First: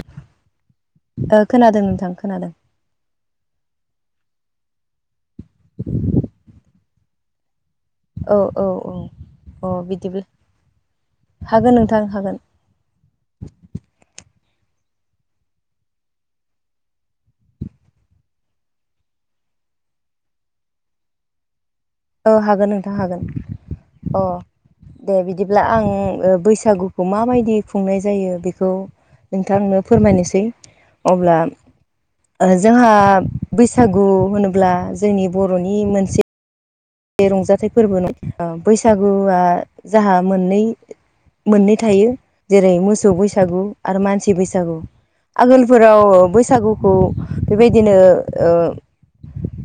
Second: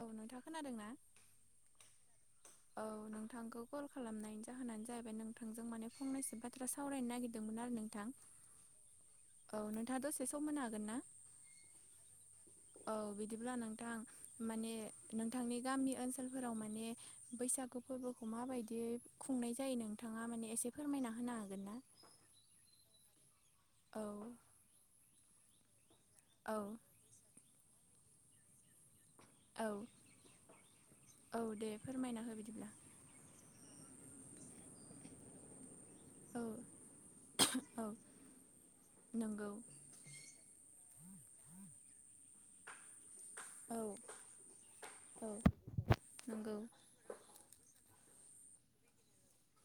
औ नोंथाङा खोनादों ना? खोनादों नोंथां खोनादों औ नोंथांखौ कल खालामनायनि जाहोनानो जाहैबाय नोंथांजों माने फंनैसो बाथ्रा सावरायनो नागिरदोंमोन आरो नोंथां औ औ औ औ अ नोंथाङा बिदिब्ला दसेसो मोननो हागोनना हागोन नोंथां हागोन औ बिदिब्ला नोंथां माने नोंथांनि गामि ओनसोलफोराव माने बैसागु फोरबोखौ माबायदि खुंनाय जायो नोंथाङा माने एसे फोरमायना होनो हागोन ना औ हागोन नोंथां हागोन औ अ दे बिदिब्ला आं औ बैसागु खौ माबायदि खुंनाय जायो बेखौ औ नोंथांनो फोरमायनोसै अब्ला औ दे फोरमायना हो बिदिब्ला जोंहा बैसागु होनोब्ला जोंनि बर'नि मोनसे औ बे रंजाथाइ औ फोरबो नङा [unintelligible] बैसागुआ नंगौ जोंहा मोननै मोननै थायो जेरै मोसौ बैसा गु औ आरो मानसि बैसागु औ आगोलफोराव नंगौ बैसागुखौ बेबायदिनो ओ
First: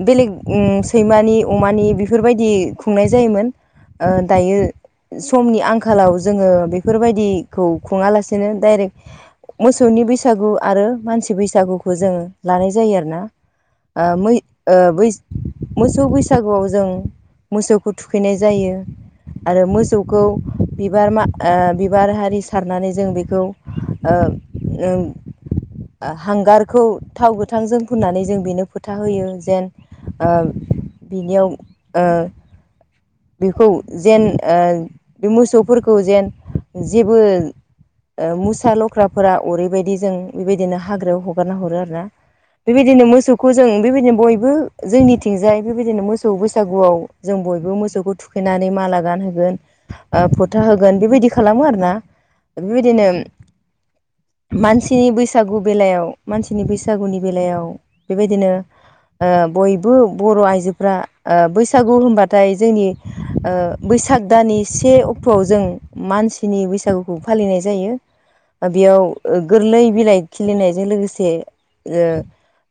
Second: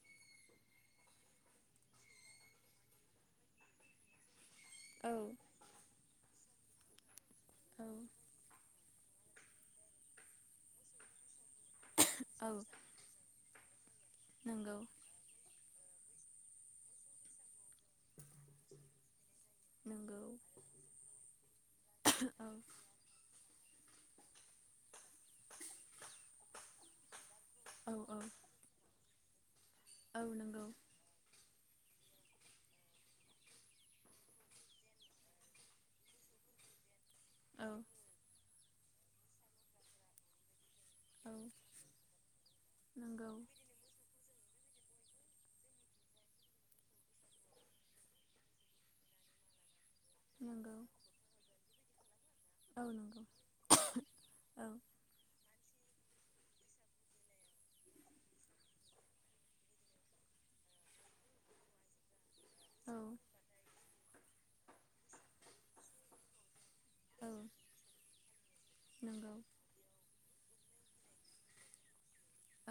बेलेग सैमानि अमानि बे फोरबायदि खुंनाय जायोमोन ओ दायो औ समनि आं खालाव जोङो बेफोरबायदिखौ औ खुङाला सेनो डाइरेक मोसौनि बैसागु आरो मानसि बैसागु खौ जोङो औ लानाय जायो आरो ना ओ मै ओ नंगौ बै मोसौ बैसागुआव जों मोसौखौ थुखैनाय जायो आरो नंगौ मोसौखौ बिबार मा बिबार हारि औ सारनानै जों बेखौ ओ ओम हांगारखौ थाव गोथांजों औ औ फुननानै जों बेनो फोथा होयो जेन औ ओ नंगौ बिनियाव ओ बेखौ जेन ओ बे मोसौफोरखौ जेन जेबो औ मुसा लख्राफोरा ओरैबायदि जों बेबायदिनो हाग्रायाव औ हगारना हरो आरोना बेबायदिनो नंगौ मोसौखौ जों बेबायदिनो बयबो जोंनिथिंजाय बेबायदिनो मोसौ बैसा सागुआव जों बयबो मोसौखौ थुखैनानै माला गानहोगोन फोथा नंगौ होगोन बेबायदि खालामो आरोना औ बेबायदिनो नंगौ औ मानसिनि बैसा सागु बेलायाव मानसिनि बैसागुनि बेलायाव बेबायदिनो ओ बयबो बर' आइजोफ्रा ओ बैसागु होनबाथाय जोंनि औ ओ बैसाग दाननि से अक्ट'आव जों मानसिनि बैसागु खौ औ फालिनाय जायो बेयाव नंगौ गोरलै बिलाइ खिलिनायजों लोगोसे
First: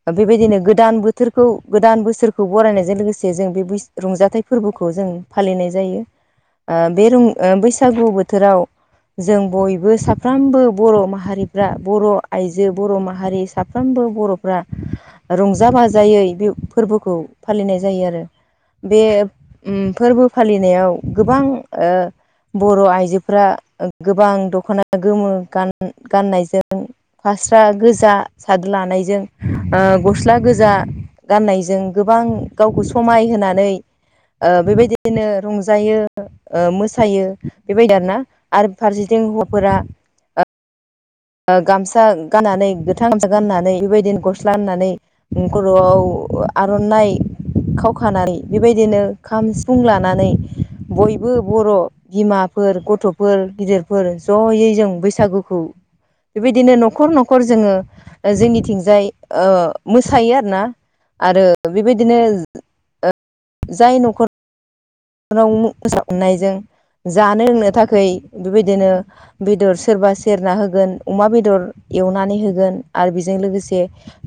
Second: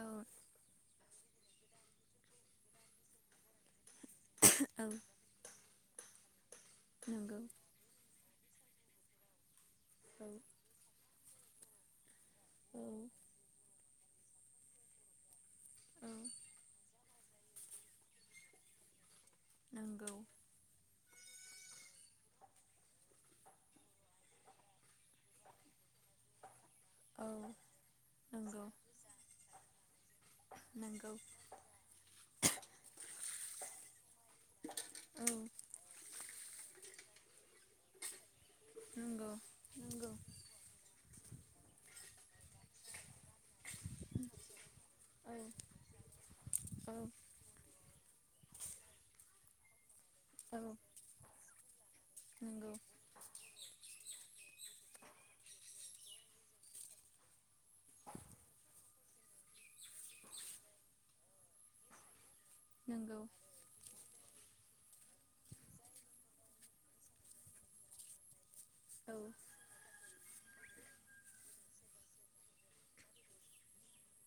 औ बेबायदिनो गोदान बो थोरखौ गोदान बोसोरखौ बरायनायजों लोगोसे जों बे बै रंजाथाइ औ फोरबोखौ जों फालिनाय जायो ओ बे रं नंगौ बै सागु बोथोराव जों बयबो औ साफ्रोमबो बर' माहारिफ्रा बर' आइजो बर' माहारि साफ्रोमबो बर'फ्रा रंजा औ बाजायै फोरबोखौ फालिनाय जायो आरो बे नंगौ फोरबो फालिनायाव गोबां बर' आइजोफ्रा गोबां दख'ना गोमो गान गाननायजों औ फास्रा गोजा सादु नंगौ लानायजों ओ गस्ला गोजा नंगौ गाननायजों गोबां समाय होनानै ओ बेबायदिनो औ रं जायो मोसायो बेबायदि आरो ना आरो फारसेथिं नंगौ हौवाफोरा नंगौ गामसा गाननानै गोथां गामसा गाननानै बेबायदिनो गस्ला होननानै औ खर'आव औ आर'नाइ खावखानानै बेबायदिनो खाम सिफुं लानानै औ बयबो बर' नंगौ बिमाफोर गथ'फोर गिदिरफोर जयै जों बैसागुखौ बेबायदिनो न'खर न'खर जोङो जोंनिथिंजाय ओ मोसायो आरो ना आरो बेबायदिनो नंगौ जाय न'खर नखराव मोसानायजों जानो लोंनो थाखाय बेबायदिनो औ बेदर सोरबा सेरना हो गोन अमा बेदर एवनानै होगोन आरो बेजों लोगोसे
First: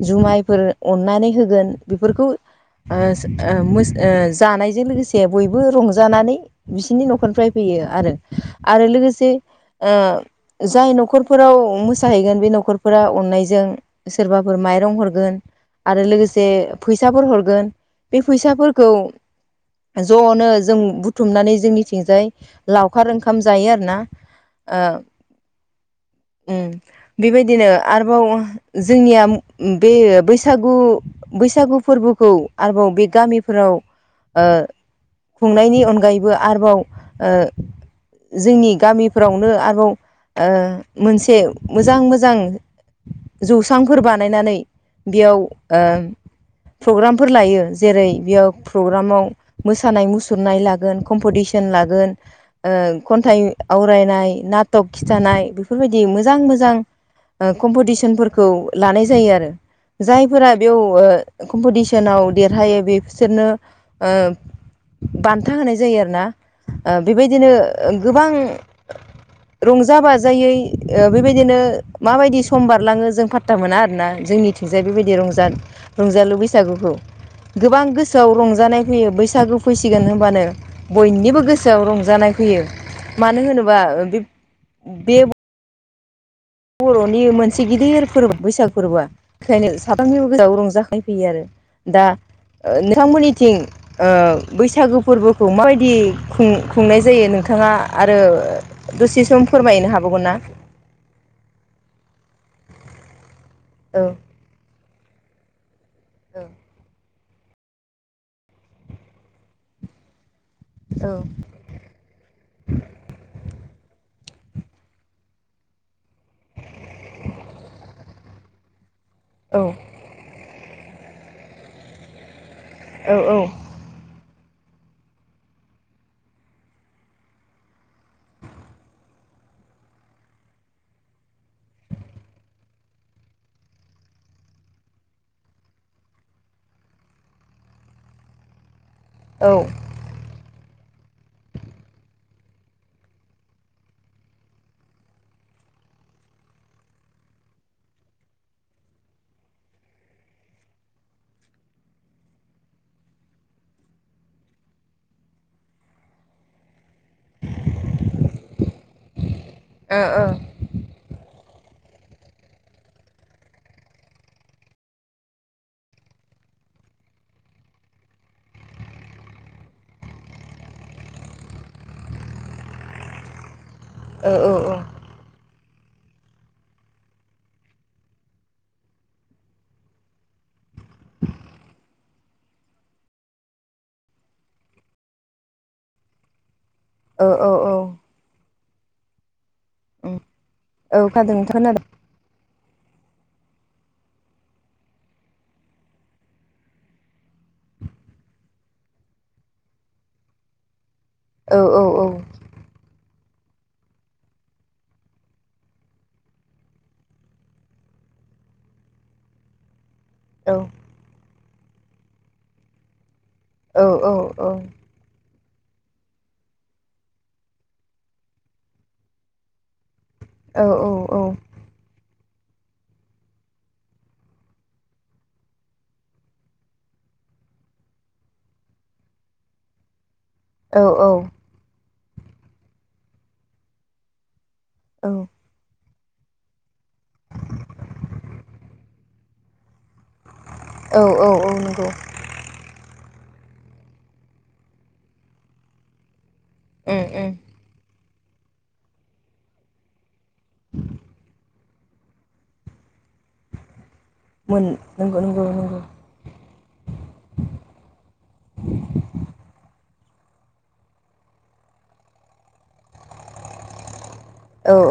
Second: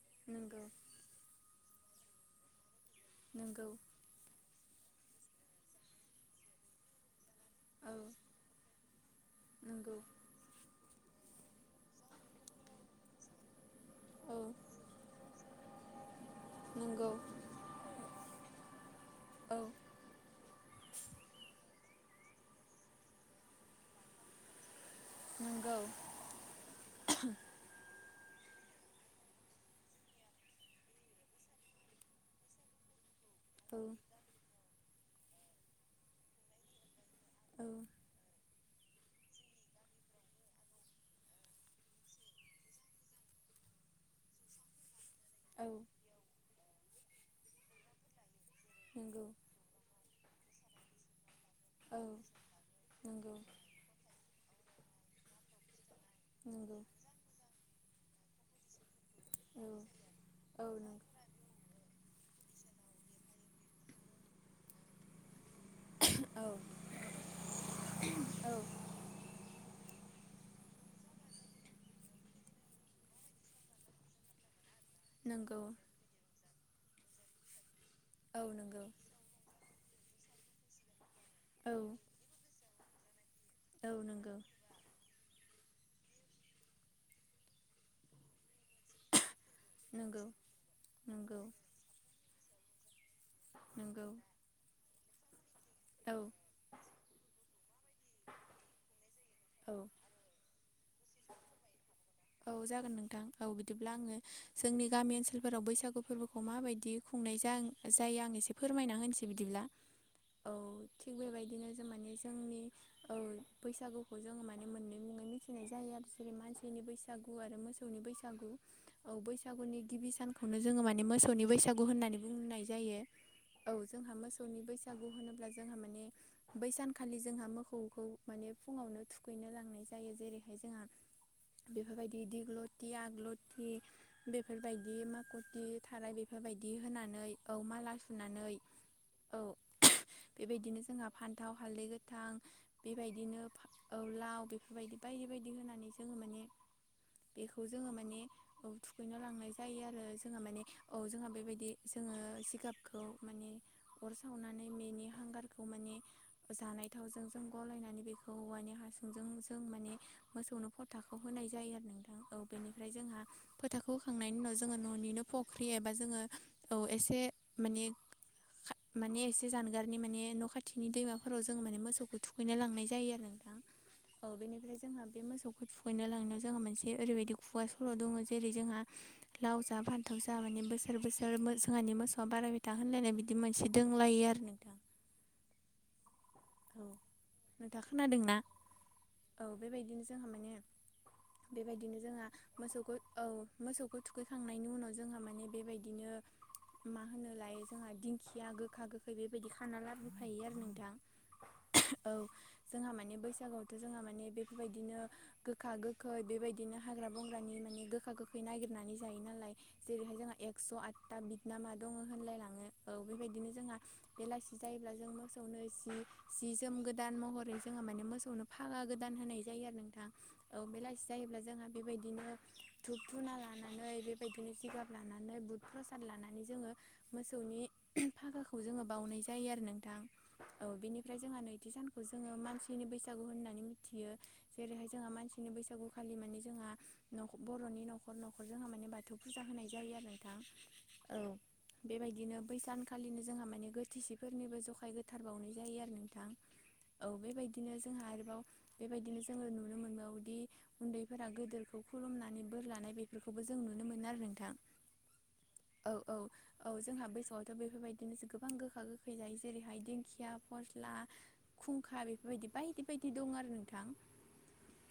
जुमायफोर नंगौ अननानै होगोन बेफोरखौ ओस ओ नंगौ मो ओ जानायजों लोगोसे बयबो रंजानानै बिसिनि न'खरनिफ्राय फैयो औ आरो आरो लोगोसे नंगौ जाय न'खर न'खफोराव मोसाहैगोन बे न'खरफोरा अननायजों औ सोरबाफोर माइरं हरगोन आरो लोगोसे फैसाफोर नंगौ हरगोन बे फैसाफोरखौ औ ज'नो जों बुथुमनानै जोंनिथिंजाय लावखार ओंखाम जायो आरोना ओं नंगौ बेबायदिनो आरोबाव जोंनिया बे बैसागु बैसागु फोरबोखौ आरोबाव बे गामिफोराव ओ खुंनायनि अनगायैबो आरोबाव जोंनि गामिफोरावनो आरोबाव मोनसे मोजां मोजां जौसांफोर बानायनानै बेयाव प्रग्रामफोर लायो जेरै बेयाव प्रग्रामाव मोसानाय मुसुरनाय लागोन कम्पिटिसन लागोन औ नंगौ औ नंगौ खन्थाइ आवरायनाय नाटक खिन्थानाय बेफोरबायदि मोजां नंगौ मोजां कम्पिटिसनफोरखौ लानाय जायो आरो औ जायफोरा औ बेयाव नंगौ कम्पिटिसनाव देरहायो बिसोरनो बान्था होनाय जायो आरोोना औ बेबायदिनो गोबां औ रंजा बाजायै बेबायदिनो माबायदि सम बारलाङो जों फात्ता मोना आरोना जोंनि थिंजाय बेबायदि रंजा नंगौ रंजालु बैसागुखौ गोबां गोसोआव औ रंजानाय नंगौ फैयो बैसागु फैसिगोन होनबानो बयनिबो औ गोसोआव रंजानाय फैयो मानो होनोबा औ नंगौ बे बर'नि मोनसे गिदिर फोरबो बैसाग फोरबोआ ओंखायनो नंगौ साफ्रोमनिबो गोजाव रंजाखांफैयो नंगौ आरो दा नोंथांमोननि थिं नंगौ बैसागो फोरबोखौ माबायदि औ खुं खुंनाय जायो नोंथाङा आरो दसे सम औ फोरमायनो हाबावगोन ना औ जागोन नोंथां औ बिदिब्ला औ आङो जोंनि गामि ओनसोलफोराव बैसागु फोरबोखौ माबायदि खुंनाय जायो आं एसे फोरमायना होनसै बिदिब्ला औ थिग बेबायदिनो जों माने जोंनि बैसागुखौ जोङो माने मोननै मुङै मिथिनाय जायो आरो जेरै मानसिनि बसागु आरो मोसौनि बैसागु औ बैसागुनि गिबि सान खौनो जोङो माने मोसौनि बैसागु होननानै बुंनाय जायो औ जोंहा मोसौनि बैसागु होनोब्ला जोंहा माने बैसानखालि जोंहा मोसौखौ माने फुङावनो थुखैनो लांनाय जायो जेरैहाय जोंहा बेफोरबायदि दिग्लथि आग्लथि बेफोरबायदि माखथि थाराय बेफोरबायदि होनानै औ माला सुनानै [inaudible] औ बेबायदिनो जोंहा फान्थाव हालदै गोथां बेबायदिनो लाव बेफोरबायदि बायदि बायदि होनानै जोङो माने बेखौ जोङो माने औ थुखैनो लांनाय जायो आरो जोंहा माने औ जोंहा बेबायदि जोङो जिगाबखौ माने अर सावनानै बेनि हांगारखौ माने जानाय थावजों जों गलायनानै बेखौ औवानि हासुंजों जों माने औ मोसौनो फथाखौ होनाय जायो आरो नोंथां औ बेनिफ्राय जोंहा फोथाखौ होखांनायनि उनाव जोङो न'निनो फख्रि एबा जोङो औ एसे माने माने एसे जानगारनि माने न' खाथिनि दैमाफोराव जों माने मोसौखौ थुख नो लांनाय जायो आरो नों दां औ बेनिफ्राय जोंहा बे मोसौखौ ना लांनायाव जोंहा मोनसे ओरैबायदि खुगा सल' दङ जेरै जोंहा लाव जा फान्थाव जा माने बोसो बोसोर बोसोर जोंहानि मोसौआ बारायबाय था होनलायनाय बिदि मोनसे दोंलायो आरो नोंथां औ औ औ औ खोथा खोनादोंना औ बेबायदिनो जोंहा माने औ खोनादों नोंथां खोनादों बेबायदिनो जोंहा मोसौखौ औ मोसौखौ थुखैखांनायनि उनाव जोंहा माने बेबायदिनो मा होनो लायो जोंहा दिंखिया गोखा गोखै बेबायदि खाना लाबोफायो आरो नोंथां औ औ औ औ जोंहा माने बैसागोआवथ' जोंहा माने बेफोरबायदिनो गोखा गोखै बेबायदिनो हाग्रा बंग्रानि माने गोखा गोखै नागिरनानै जायो नालाय जेरैहाय जोंहा एक्स' आदथा बिदनामा दङ होनलायलाङो औ बेबायदिनो जोंहा बेलासि जायोब्ला जों मोसौ सावनाय जि जि जोम गोदान महरै जोङो माने मोसौनो फागा गोदान होनाय जायो आरो नोंथां औ बेलासि जायोब्ला जोंहा बेबायदिनो धुप धुना लानानै बेबायदिनो जिगाब लानानै बुध प्रसाद लानानै जोङो मोसौनि फागाखौ जोङो बावनाय जायो आरो नोंथां औ बिनिफ्राय जोंहा नैथि सानखौ जोङो मानसिनि बैसागु होननानै मिथियो जेरैहाय जोंहा मानसि बिदिनो बैसागुखालि माने जोंहा न बर'नि न'खर न'खर जोंहा माने बाथौ फुजा होनाय जायो आरो औ बेबायदिनो बै सान खा खालिनो जोंहा माने गोथैसिफोरनिबो जखाय गोथार बावनाय जायो आरो नोंथां औ उम बेबायदि बिदिनो जोंहा आरोबाव बेबायदिनो जोङो नुनो मोनबावोदि उन्दैफोरा गोदोरखौ खौ खुलुमनानै बोर लानाय बेफोरखौबो जों नुनो मोनो आरो नों मोनो नंगौ नंगौ नंगौ औ औ जोंहा बैसागोआवथ' बेफोरबायदिनो गोबां गोखा गोखै जायो जेरैहाय दिंखिया फर खुंखा बेफोरबायदि बायदि बायदि दं आरो नोंथां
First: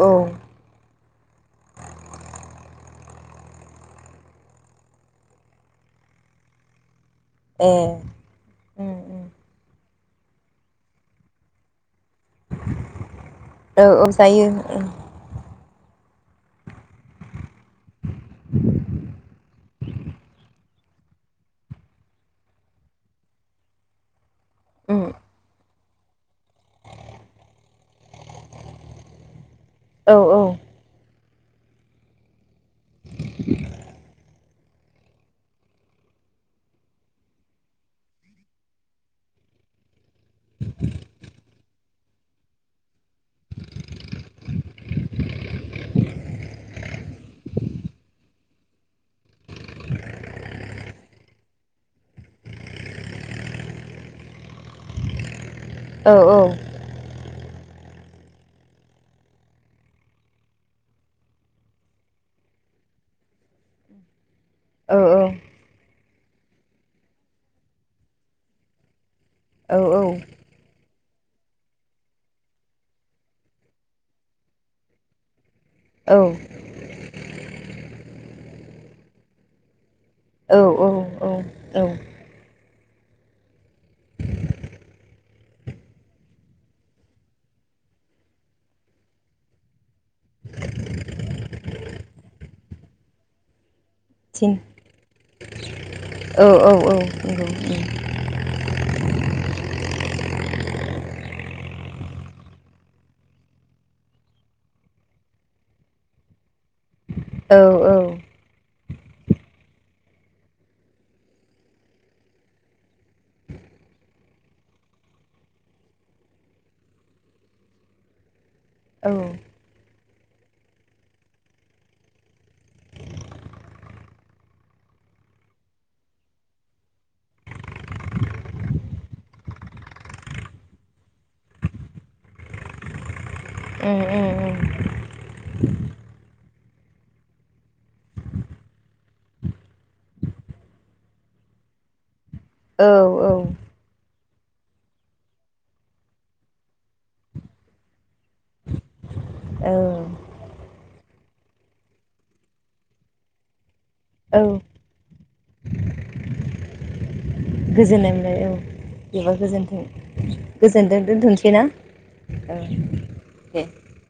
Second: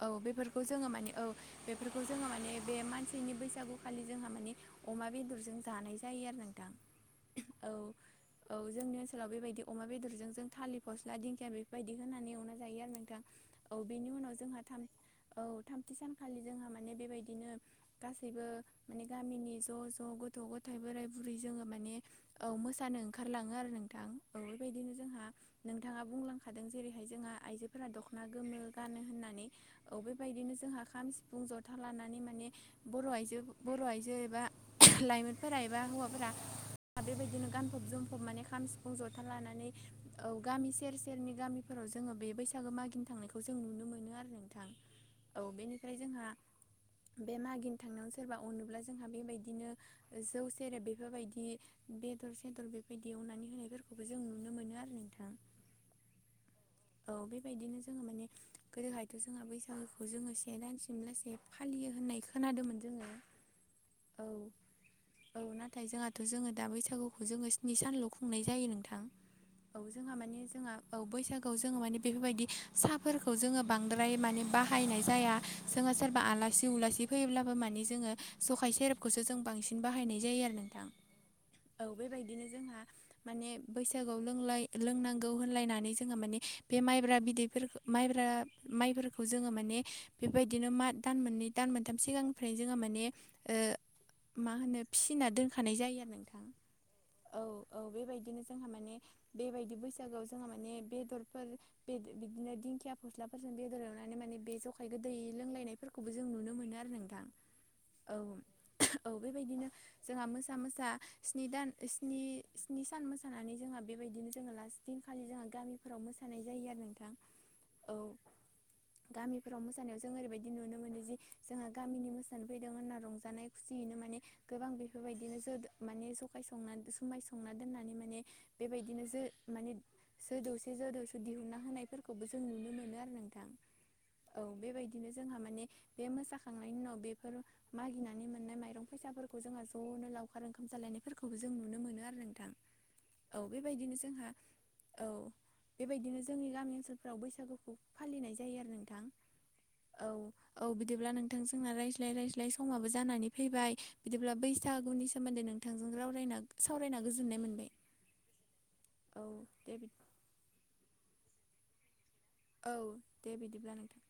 औ बे बेखौ जोङो माने औ बेफोरखौ जोङो माने बे मानसिनि बैसागुखालि जोंहा माने अमा बेदरजों जानाय जायो आरो नोंथां ए औ उम औ जोंनि उम ओनसोलाव बेबायदि अमा बेदरजों जों थालिर फस्ला दिंखिया बेफोरबायदि होनानै एवना जायो आरो नोंथां औ बेनि उनाव जोंहा थाम औ थामथि सानखालि जोंहा माने बेबायदिनो गासैबो माने गामिनि ज' ज' गथ' गथ' थाय बोराय बुरि जोङो माने औ मोसानो ओंखारलाङो आरो नोंथां औ बेबायदिनो उम जोंहा नोंथाङा बुंलांखादों जेरैहाय जोंहा आइजोफोरा दख'ना गोमो गानो होननानै औ बेबायदिनो जोंहा खाम सिफुं जथा लानानै माने बर' आइजो बर' आइजो एबा लाइमोनफोरा एबा हौवाफोरा बेबायदिनो गानफब जोमफब माने खाम सिफुं जथा लानानै औ गामि सेर सेरनि गामिफोराव जोङो बे बैसागु मागिनो थांनायखौ जों नुनो मोनो आरो नोंथां औ बेनिफ्राय जोंहा बे मागिनो थांनायाव सोरबा अनोब्ला जोंहा बेबायदिनो जौ सेरेब बेफोरबायदि बेदर सेदर बेबायदि एवनानै होनायफोरखौबो जों नुनो मोनो आरो नोंथां औ औ औ बेबायदिनो जोङो माने गोदोहायथ' जोंहा बैसागोखौ जोङो से दान सिमलास फालियो होननाय खोनादोंमोन जोङो औ औ औ औ नाथाय जोंहाथ' जोङो दा बैसागुखौ जोङो स्नि सानल' खुंनाय जायो नोंथां औ जोंहा माने जोंहा औ बैसागोआव जोङो माने बेफोरबायदि साहाफोरखौ जोङो बांद्राय माने बाहायनाय जाया। जोङो सोरबा आलासि उलासि फैयोब्लाबो मानि जोङो सखाय सेरेबखौसो जों बांसिन बाहायनाय जायो आरो नोंथां औ बेबायदिनो जोंहा माने बैसागुआव लोंलाय लोंनांगौ होनलायनानै जोङो माने बे माइब्रा बिदैफोरखौ माइब्रा माइफोरखौ जोङो माने बेबायदिनो मा दान मोननै दान मोनथाम सिगांनिफ्रायनो जोङो माने ओ मा थिन होनो फिसिना दोनखानाय जायो आरो नोंथां औ औ औ नंगौ उम औ बेबायदिनो जोंहा माने बेबायदि बैसागोआव जोंहा माने बेदरफोर बे बिदिनो दिंखिया फस्लाफोरजों बेदर एवनानै माने बे जखाय गोदै लोंलायनायफोर खौबो जों नुनो मोनो आरो नोंथां औ औ औ औ बेबायदिनो जोंहा मोसा मोसा स्नि दान स्नि सान मोसानानै जोंहा बेबायदिनो जोङो लास्ट दिनखालि जोंहा गामिफोराव मोसानाय जायो आरो नोंथां औ उम गामिफोराव मोसानाय जों ओरैबायदि नुनो मोनो जि जोंहा गामिनि मोसानो फैदों होनना रंजानाय खुसियैनो माने गोबां बेफोरबायदिनो जो माने जखाय संना समुमाय संना दोननानै माने बेबायदिनोसो माने सो दौसे जो दौस दिहुनना होनायफोरखौबो जों नुनो मोनो आरो नोंथां उम औ उम बेबायदि बिदिनो जोंहा माने बे मोसाखांनायनि उनाव बेफोर मागिनानै मोननाय माइरं फैसाफोरखौ जोंहा ज'नो लावखार ओंखाम जालायनायफोरखौबो जों नुनो मोनो आरो नोंथां औ औ बेबायदिनो जोंहा औ बेबायदिनो जोंनि गामि ओनसोलफोराव बैसागुखौ फालिनाय जायो आरो नोंथां औ औ बिदिब्ला नोंथां जोंना रायज्लाय रायज्लाय समाबो जानानै फैबाय बिदिब्ला औ बैसागुनि सोमोन्दै नोंथांजों रावरायना सावरायना गोजोननाय मोनबाय गोजोननाय मोनबाय औ औ बेबा दे गोजोनथों गोजोनथों दोनथ'सै ना औ दे बिदिब्ला नोंथां